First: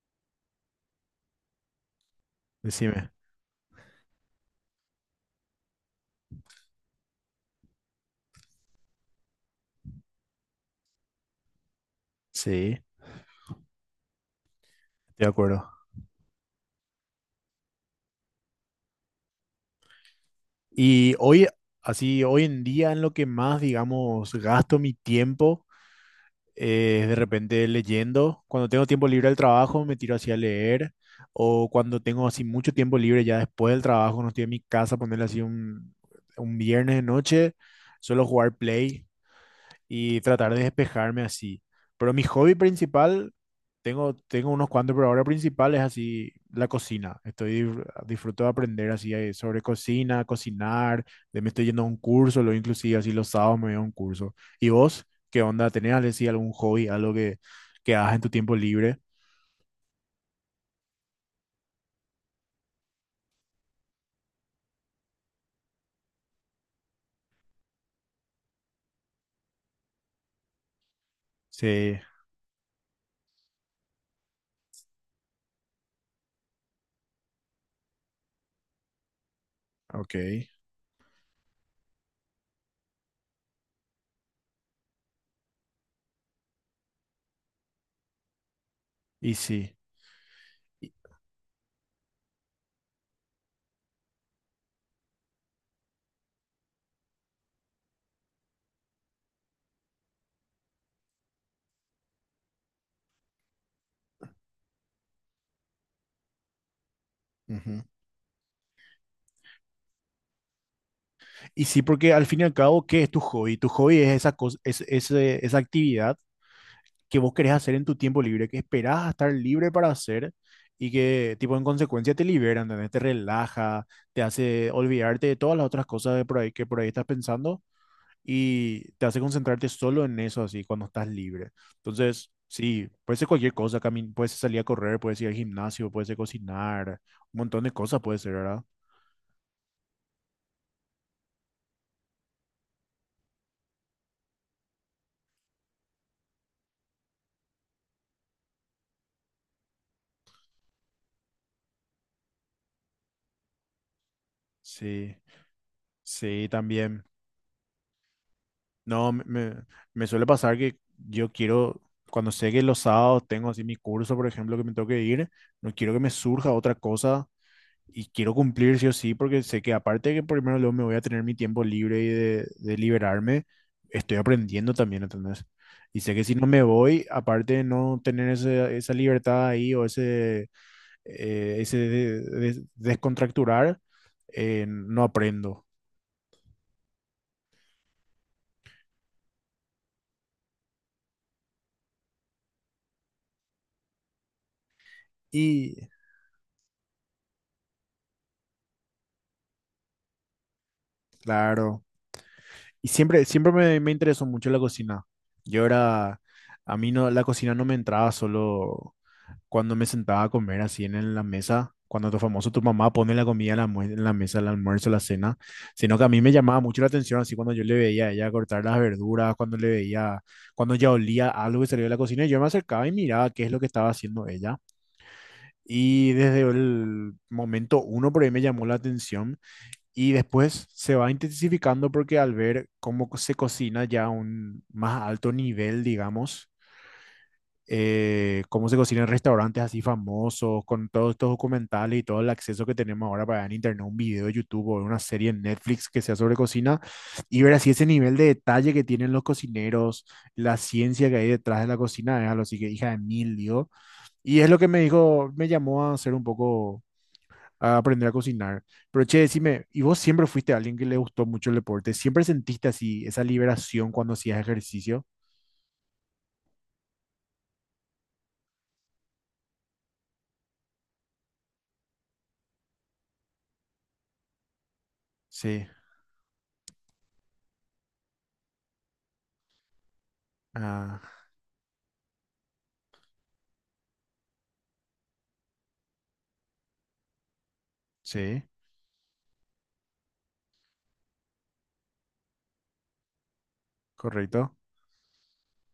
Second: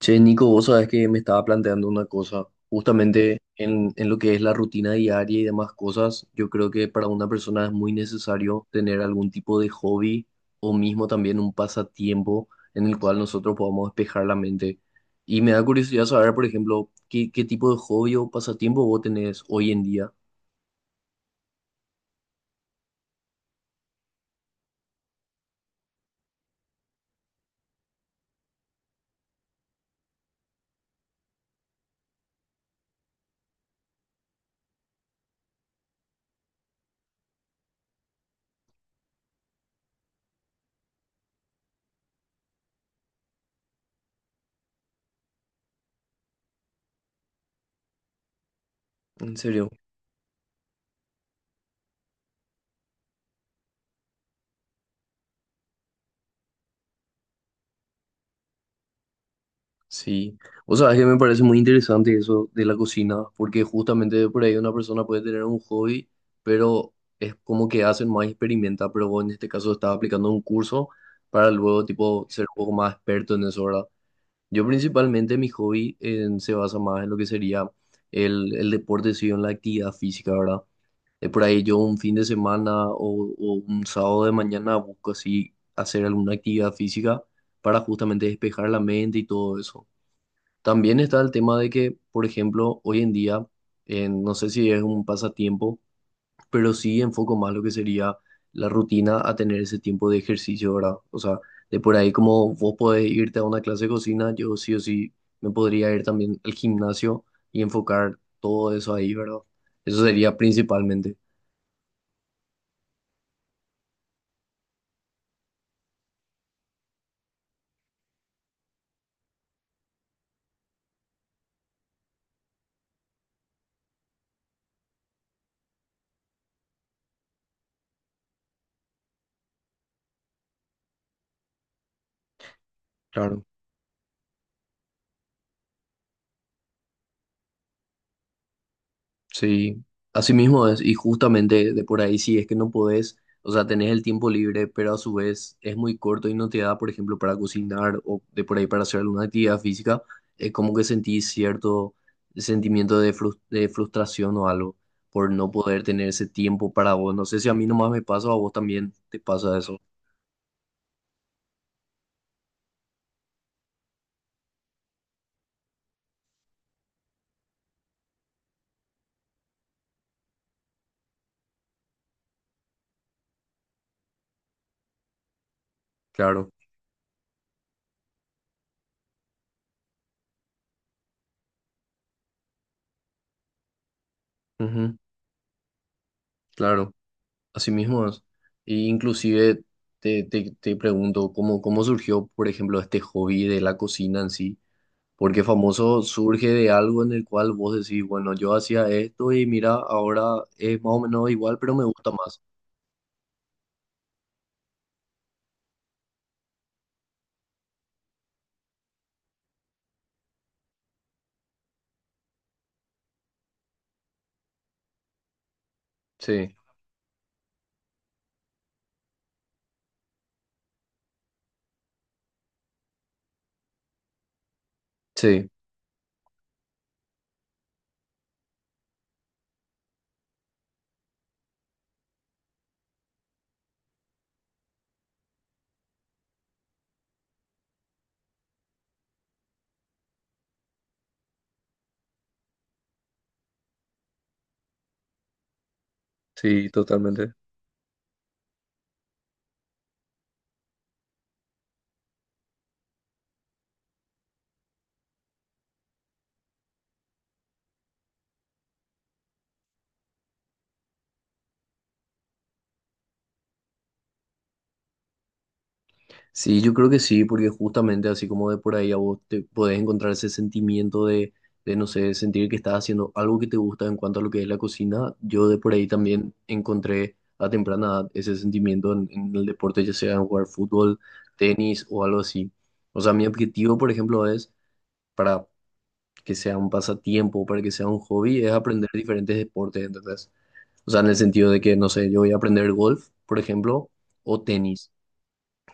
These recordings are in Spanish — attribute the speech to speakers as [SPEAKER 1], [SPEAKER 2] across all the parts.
[SPEAKER 1] Che, Nico, vos sabés que me estaba planteando una cosa,
[SPEAKER 2] Decime.
[SPEAKER 1] justamente en lo que es la rutina diaria y demás cosas, yo creo que para una persona es muy necesario tener algún tipo de hobby o mismo también un pasatiempo
[SPEAKER 2] Sí,
[SPEAKER 1] en el
[SPEAKER 2] estoy
[SPEAKER 1] cual nosotros podamos despejar la mente.
[SPEAKER 2] de
[SPEAKER 1] Y me
[SPEAKER 2] acuerdo.
[SPEAKER 1] da curiosidad saber, por ejemplo, qué tipo de hobby o pasatiempo vos tenés hoy en día.
[SPEAKER 2] Y hoy, así, hoy en día en lo que más, digamos, gasto mi tiempo es de repente leyendo. Cuando tengo tiempo libre del trabajo, me tiro así a leer. O cuando tengo así mucho tiempo libre ya después del trabajo, no estoy en mi casa, ponerle así un viernes de noche, suelo jugar Play, y tratar de despejarme así. Pero mi hobby principal, tengo unos cuantos, pero ahora principal es así la cocina. Estoy, disfruto de aprender así
[SPEAKER 1] En
[SPEAKER 2] sobre
[SPEAKER 1] serio.
[SPEAKER 2] cocina, cocinar, de me estoy yendo a un curso, lo inclusive así los sábados me voy a un curso. ¿Y vos qué onda? ¿Tenés así algún hobby, algo que hagas en tu tiempo libre?
[SPEAKER 1] Sí, o sea, es que me parece muy interesante eso de la cocina, porque justamente por ahí una persona puede tener un hobby, pero es como que hacen más experimenta, pero vos en este caso estás aplicando un curso para luego
[SPEAKER 2] Sí,
[SPEAKER 1] tipo ser un poco más experto en eso, ¿verdad? Yo principalmente mi hobby se basa más en lo que sería el deporte, sí, en la actividad física,
[SPEAKER 2] ok.
[SPEAKER 1] ¿verdad? Por ahí yo un fin de semana o un sábado de mañana busco así hacer alguna actividad física para justamente despejar la mente y
[SPEAKER 2] Y
[SPEAKER 1] todo
[SPEAKER 2] sí.
[SPEAKER 1] eso.
[SPEAKER 2] y-
[SPEAKER 1] También está el tema de que, por ejemplo, hoy en día, no sé si es un pasatiempo, pero sí enfoco más lo que sería la rutina a tener ese tiempo de ejercicio, ¿verdad? O sea, de por ahí como vos podés irte a una clase de cocina, yo sí o sí me podría ir también al gimnasio y
[SPEAKER 2] Ujú.
[SPEAKER 1] enfocar todo eso ahí, ¿verdad? Eso sería principalmente,
[SPEAKER 2] Y sí, porque al fin y al cabo, ¿qué es tu hobby? Tu hobby es esa cosa, es, esa actividad que vos querés hacer en tu tiempo libre, que esperás a estar libre para hacer y que, tipo, en consecuencia te liberan, ¿entendés? Te relaja, te hace olvidarte de todas las otras cosas de por ahí, que por ahí estás pensando y te hace concentrarte solo en eso, así, cuando estás libre. Entonces, sí, puede ser
[SPEAKER 1] claro.
[SPEAKER 2] cualquier cosa, puede ser salir a correr, puede ser ir al gimnasio, puede ser cocinar, un montón de cosas puede ser, ¿verdad?
[SPEAKER 1] Sí, así mismo es, y justamente de por ahí sí es que no podés, o sea, tenés el tiempo libre, pero a su vez es muy corto y no te da, por ejemplo, para cocinar o de por ahí para hacer alguna actividad física, es como que sentís cierto sentimiento de, de frustración o algo
[SPEAKER 2] Sí,
[SPEAKER 1] por no poder tener ese
[SPEAKER 2] sí,
[SPEAKER 1] tiempo para
[SPEAKER 2] también.
[SPEAKER 1] vos. No sé si a mí nomás me pasa o a vos también
[SPEAKER 2] No,
[SPEAKER 1] te pasa eso.
[SPEAKER 2] me suele pasar que yo quiero, cuando sé que los sábados tengo así mi curso, por ejemplo, que me tengo que ir, no quiero que me surja otra cosa y quiero cumplir sí o sí, porque sé que aparte de que primero luego me voy a tener mi tiempo libre y de liberarme, estoy aprendiendo también, ¿entendés? Y sé que si no
[SPEAKER 1] Claro,
[SPEAKER 2] me voy, aparte de no tener esa libertad ahí o ese, ese descontracturar,
[SPEAKER 1] ujú,
[SPEAKER 2] no aprendo.
[SPEAKER 1] claro, así mismo es. Y inclusive te pregunto, ¿cómo surgió, por ejemplo, este hobby de la cocina en sí? Porque
[SPEAKER 2] Y
[SPEAKER 1] famoso surge de algo en el cual vos decís, bueno, yo hacía esto y mira, ahora es más o menos igual, pero
[SPEAKER 2] claro.
[SPEAKER 1] me gusta más.
[SPEAKER 2] Y siempre, siempre me interesó mucho la cocina. Yo era, a mí no, la cocina no me entraba solo cuando me sentaba a comer así en la mesa, cuando tu famoso, tu mamá pone la comida en la, en la mesa, el almuerzo, la cena, sino que a mí me
[SPEAKER 1] Sí,
[SPEAKER 2] llamaba mucho la atención así cuando yo le veía a ella cortar las verduras, cuando le veía, cuando ya olía algo que salió de la cocina, yo me acercaba y miraba qué es lo que estaba haciendo ella.
[SPEAKER 1] sí,
[SPEAKER 2] Y desde el momento uno por ahí me llamó la atención y después se va intensificando porque al ver cómo se cocina ya a un más alto nivel, digamos, cómo se cocina en restaurantes así famosos, con todos estos documentales y todo el acceso que tenemos ahora para ver en internet un video de YouTube o una serie en Netflix que sea sobre
[SPEAKER 1] sí,
[SPEAKER 2] cocina,
[SPEAKER 1] totalmente.
[SPEAKER 2] y ver así ese nivel de detalle que tienen los cocineros, la ciencia que hay detrás de la cocina, es algo así que hija de mil, digo. Y es lo que me dijo, me llamó a ser un poco a aprender a cocinar. Pero che, decime, ¿y vos siempre fuiste alguien que le gustó mucho el deporte? ¿Siempre sentiste así esa liberación cuando hacías ejercicio?
[SPEAKER 1] Sí, yo creo que sí, porque justamente así como de por ahí a vos te podés encontrar ese sentimiento de, no sé, sentir que estás haciendo algo que te gusta en cuanto a lo que es la cocina, yo de
[SPEAKER 2] Sí,
[SPEAKER 1] por ahí también encontré a temprana edad ese sentimiento en el deporte, ya sea en jugar fútbol,
[SPEAKER 2] ah,
[SPEAKER 1] tenis o algo así. O sea, mi objetivo, por ejemplo, es para que sea un pasatiempo, para que sea un
[SPEAKER 2] sí,
[SPEAKER 1] hobby, es aprender diferentes deportes, ¿entendés? O sea, en el sentido de que, no sé, yo voy a aprender golf, por ejemplo, o
[SPEAKER 2] correcto.
[SPEAKER 1] tenis,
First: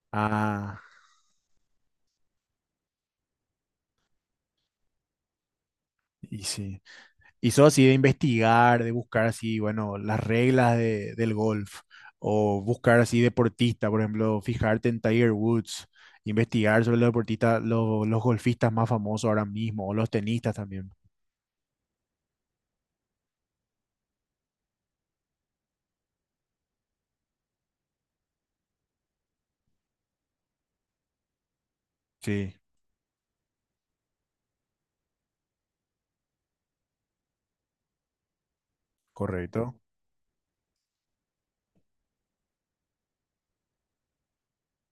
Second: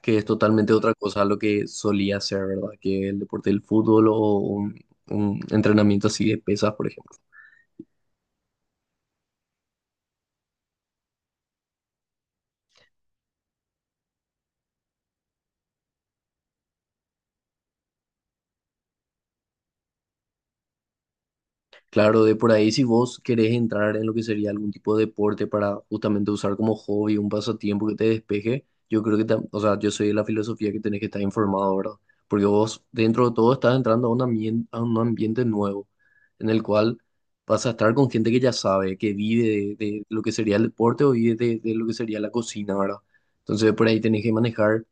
[SPEAKER 1] que es totalmente
[SPEAKER 2] Ah,
[SPEAKER 1] otra cosa a lo que solía hacer, ¿verdad? Que el deporte del fútbol o un entrenamiento así de
[SPEAKER 2] y
[SPEAKER 1] pesas,
[SPEAKER 2] sí.
[SPEAKER 1] por ejemplo.
[SPEAKER 2] ¿Y sos así de investigar, de buscar así, bueno, las reglas del golf? O buscar así deportista, por ejemplo, fijarte en Tiger Woods, investigar sobre los deportistas, los golfistas más famosos ahora mismo, o los tenistas también.
[SPEAKER 1] Claro, de por ahí si vos querés entrar en lo que sería algún tipo de deporte para justamente usar como hobby, un pasatiempo que te despeje, yo creo que, o sea, yo soy de la filosofía que tenés que estar informado, ¿verdad? Porque
[SPEAKER 2] Sí,
[SPEAKER 1] vos dentro de todo estás entrando a un ambiente nuevo, en el cual vas a estar con gente que ya sabe, que vive de,
[SPEAKER 2] correcto.
[SPEAKER 1] de lo que sería el deporte o vive de lo que sería la cocina, ¿verdad? Entonces por ahí tenés que manejar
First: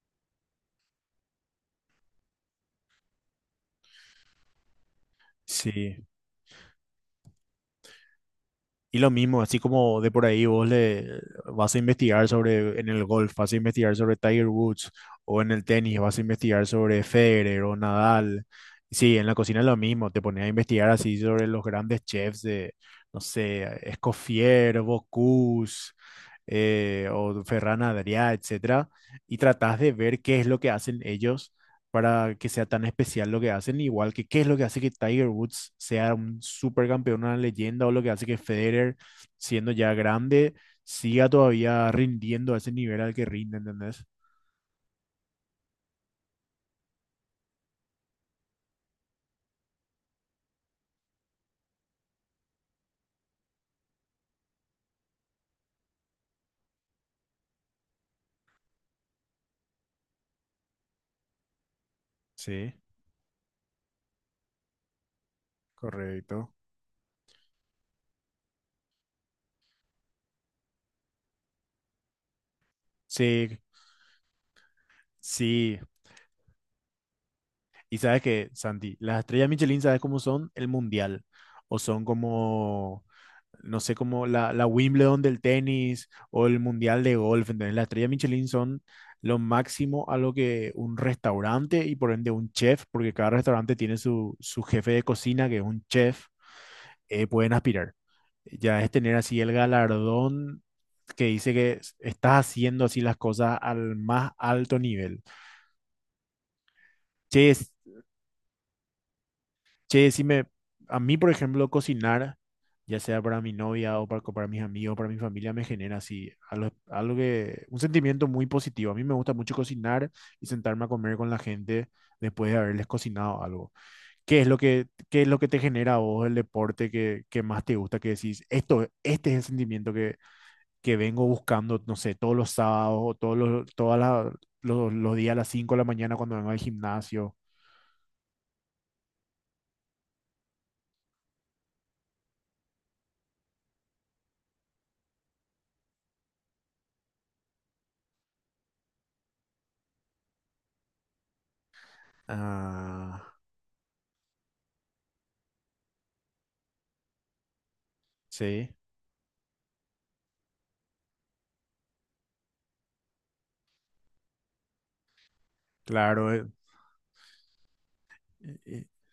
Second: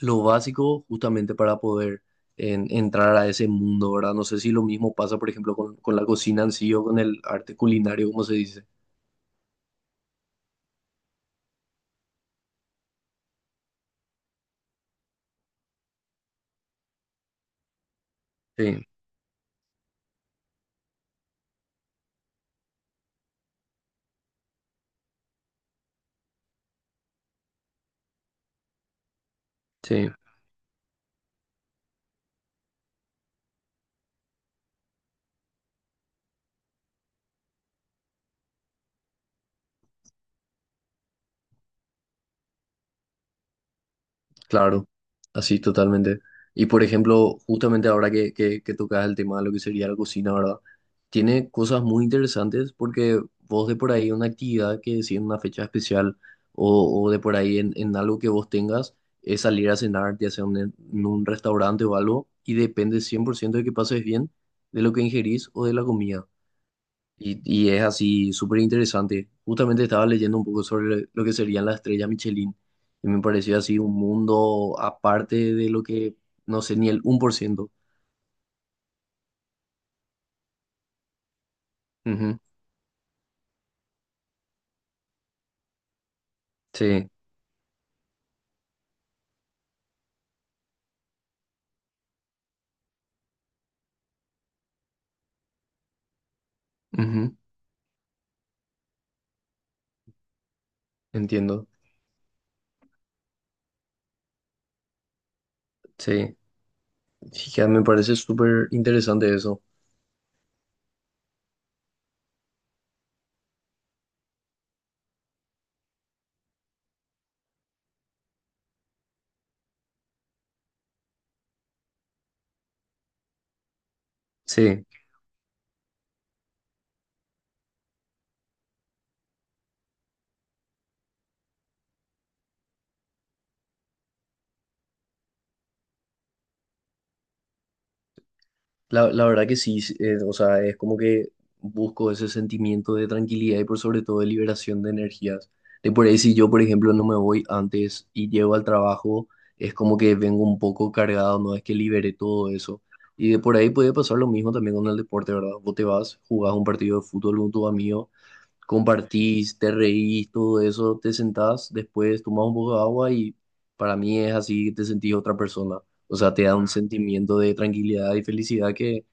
[SPEAKER 1] lo básico justamente para poder entrar a ese mundo, ¿verdad? No sé si lo mismo pasa, por ejemplo, con la
[SPEAKER 2] Sí.
[SPEAKER 1] cocina en sí o con el arte culinario, como se dice.
[SPEAKER 2] Y lo mismo, así como de por ahí vos le vas a investigar sobre en el golf, vas a investigar sobre Tiger Woods o en el tenis, vas a investigar sobre Federer o Nadal.
[SPEAKER 1] Sí,
[SPEAKER 2] Sí, en la cocina es lo mismo, te pones a investigar así sobre los grandes chefs de, no sé, Escoffier, Bocuse, o Ferran Adrià, etcétera, y tratás de
[SPEAKER 1] sí.
[SPEAKER 2] ver qué es lo que hacen ellos para que sea tan especial lo que hacen, igual que qué es lo que hace que Tiger Woods sea un supercampeón, una leyenda, o lo que hace que Federer, siendo ya grande, siga todavía rindiendo a ese nivel al que rinde, ¿entendés?
[SPEAKER 1] Claro, así totalmente. Y por ejemplo, justamente ahora que, que tocas el tema de lo que sería la cocina, ¿verdad? Tiene cosas muy interesantes porque vos de por ahí una actividad que si en una fecha especial o de por ahí en algo que vos tengas es salir a cenar, ya sea en un restaurante o algo, y
[SPEAKER 2] Sí,
[SPEAKER 1] depende 100% de que pases bien, de lo que ingerís o de la comida.
[SPEAKER 2] correcto.
[SPEAKER 1] Y es así súper interesante. Justamente estaba leyendo un poco sobre lo que serían las estrellas Michelin y me pareció
[SPEAKER 2] Sí,
[SPEAKER 1] así un mundo aparte de
[SPEAKER 2] sí,
[SPEAKER 1] lo que, no sé, ni el 1%.
[SPEAKER 2] y sabes que, Santi, las estrellas Michelin, ¿sabes cómo son? El mundial. O son
[SPEAKER 1] Ujú,
[SPEAKER 2] como, no sé, como la Wimbledon del tenis o el mundial
[SPEAKER 1] sí,
[SPEAKER 2] de golf. ¿Entendés? Las estrellas Michelin son lo máximo a lo que un restaurante y por ende un chef, porque cada restaurante tiene su jefe de cocina, que es un chef,
[SPEAKER 1] ujú,
[SPEAKER 2] pueden aspirar. Ya es tener así el galardón que dice
[SPEAKER 1] entiendo.
[SPEAKER 2] que estás haciendo así las cosas al más alto nivel.
[SPEAKER 1] Sí, sí,
[SPEAKER 2] Che,
[SPEAKER 1] ya me parece súper interesante eso.
[SPEAKER 2] Che, si me, a mí, por ejemplo, cocinar, ya sea para mi novia o para, para mis amigos, para mi familia, me genera así algo, algo que, un sentimiento muy positivo. A mí me gusta mucho cocinar y sentarme a comer con la gente después de haberles cocinado algo. ¿Qué es lo
[SPEAKER 1] Sí.
[SPEAKER 2] que, qué es lo que te genera a vos el deporte que más te gusta? Que decís, esto, este es el sentimiento que vengo buscando, no sé, todos los sábados o todos los, los días a las 5 de la mañana cuando vengo al gimnasio.
[SPEAKER 1] La verdad que sí, sí, o sea, es como que busco ese sentimiento de tranquilidad y por sobre todo de liberación de energías. De por ahí si yo, por ejemplo, no me voy antes y llego al trabajo, es como que vengo un poco cargado, no es que libere todo eso. Y
[SPEAKER 2] Ah,
[SPEAKER 1] de por ahí puede pasar lo mismo también con el deporte, ¿verdad? Vos te vas, jugás un partido de fútbol con tu amigo
[SPEAKER 2] sí.
[SPEAKER 1] compartís, te reís, todo eso, te sentás, después tomás un poco de agua y para mí es así que te sentís otra persona. O sea,
[SPEAKER 2] Claro,
[SPEAKER 1] te da un sentimiento de tranquilidad y
[SPEAKER 2] Eh,
[SPEAKER 1] felicidad
[SPEAKER 2] eh,
[SPEAKER 1] que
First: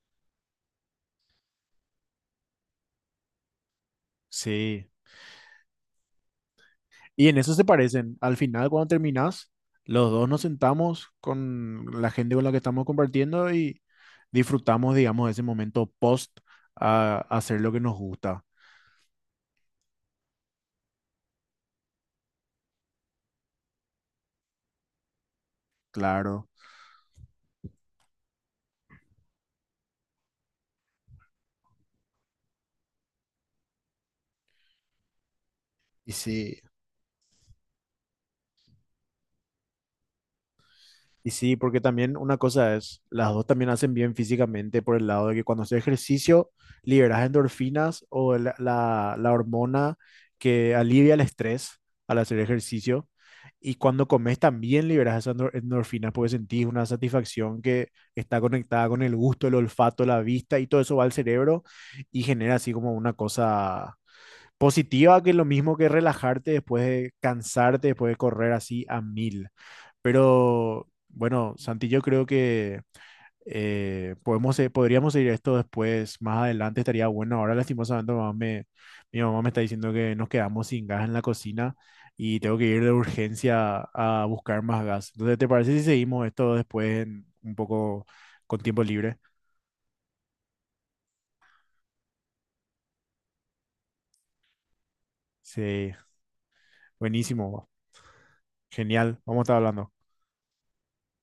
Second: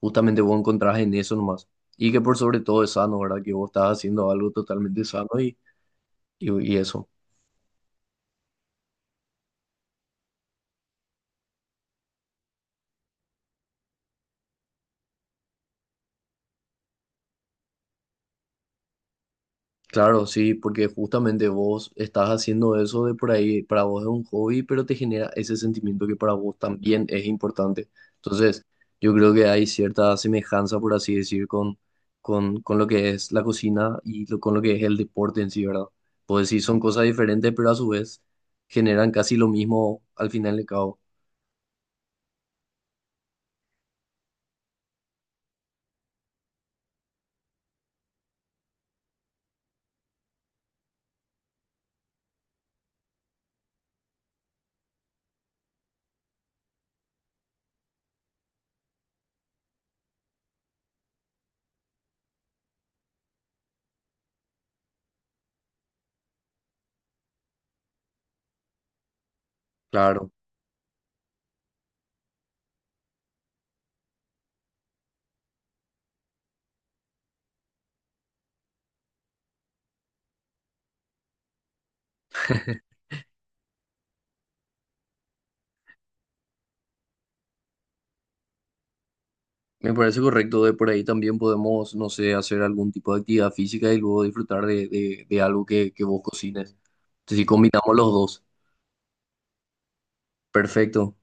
[SPEAKER 1] justamente vos encontrás en eso nomás. Y que por sobre todo es sano, ¿verdad? Que vos estás haciendo algo
[SPEAKER 2] sí.
[SPEAKER 1] totalmente sano y eso.
[SPEAKER 2] Y en eso se parecen. Al final, cuando terminás, los dos nos sentamos con la gente con la que estamos compartiendo y disfrutamos, digamos, ese momento post a hacer lo que nos gusta.
[SPEAKER 1] Claro, sí, porque justamente vos estás haciendo eso de por ahí, para vos es un hobby, pero te genera ese sentimiento que para
[SPEAKER 2] Claro.
[SPEAKER 1] vos también es importante. Entonces, yo creo que hay cierta semejanza, por así decir, con lo que es la cocina y con lo que es el deporte en sí, ¿verdad?
[SPEAKER 2] Y
[SPEAKER 1] Pues
[SPEAKER 2] sí,
[SPEAKER 1] sí, son cosas diferentes, pero a su vez generan casi lo mismo al final de cabo.
[SPEAKER 2] y sí, porque también una cosa es, las dos también hacen bien físicamente por el lado de que cuando haces ejercicio liberas endorfinas o la hormona que alivia el estrés al hacer ejercicio. Y cuando comes también liberas esas endorfinas porque sentís una satisfacción que está conectada con el gusto, el olfato, la vista y todo eso va al cerebro y genera así como una cosa positiva que es lo mismo que relajarte después de cansarte, después de correr así a mil.
[SPEAKER 1] Claro.
[SPEAKER 2] Pero bueno, Santi, yo creo que podemos, podríamos seguir esto después, más adelante estaría bueno. Ahora lastimosamente mi mamá me está diciendo que nos quedamos sin gas en la cocina y tengo que ir de urgencia a buscar más gas. Entonces, ¿te parece si seguimos esto después un poco con tiempo libre?
[SPEAKER 1] Me parece correcto, de por ahí también podemos, no sé, hacer algún tipo de actividad física y luego disfrutar de, de algo
[SPEAKER 2] Sí,
[SPEAKER 1] que vos cocines. Entonces, si
[SPEAKER 2] buenísimo,
[SPEAKER 1] combinamos los dos,
[SPEAKER 2] genial, vamos a estar hablando.
[SPEAKER 1] perfecto.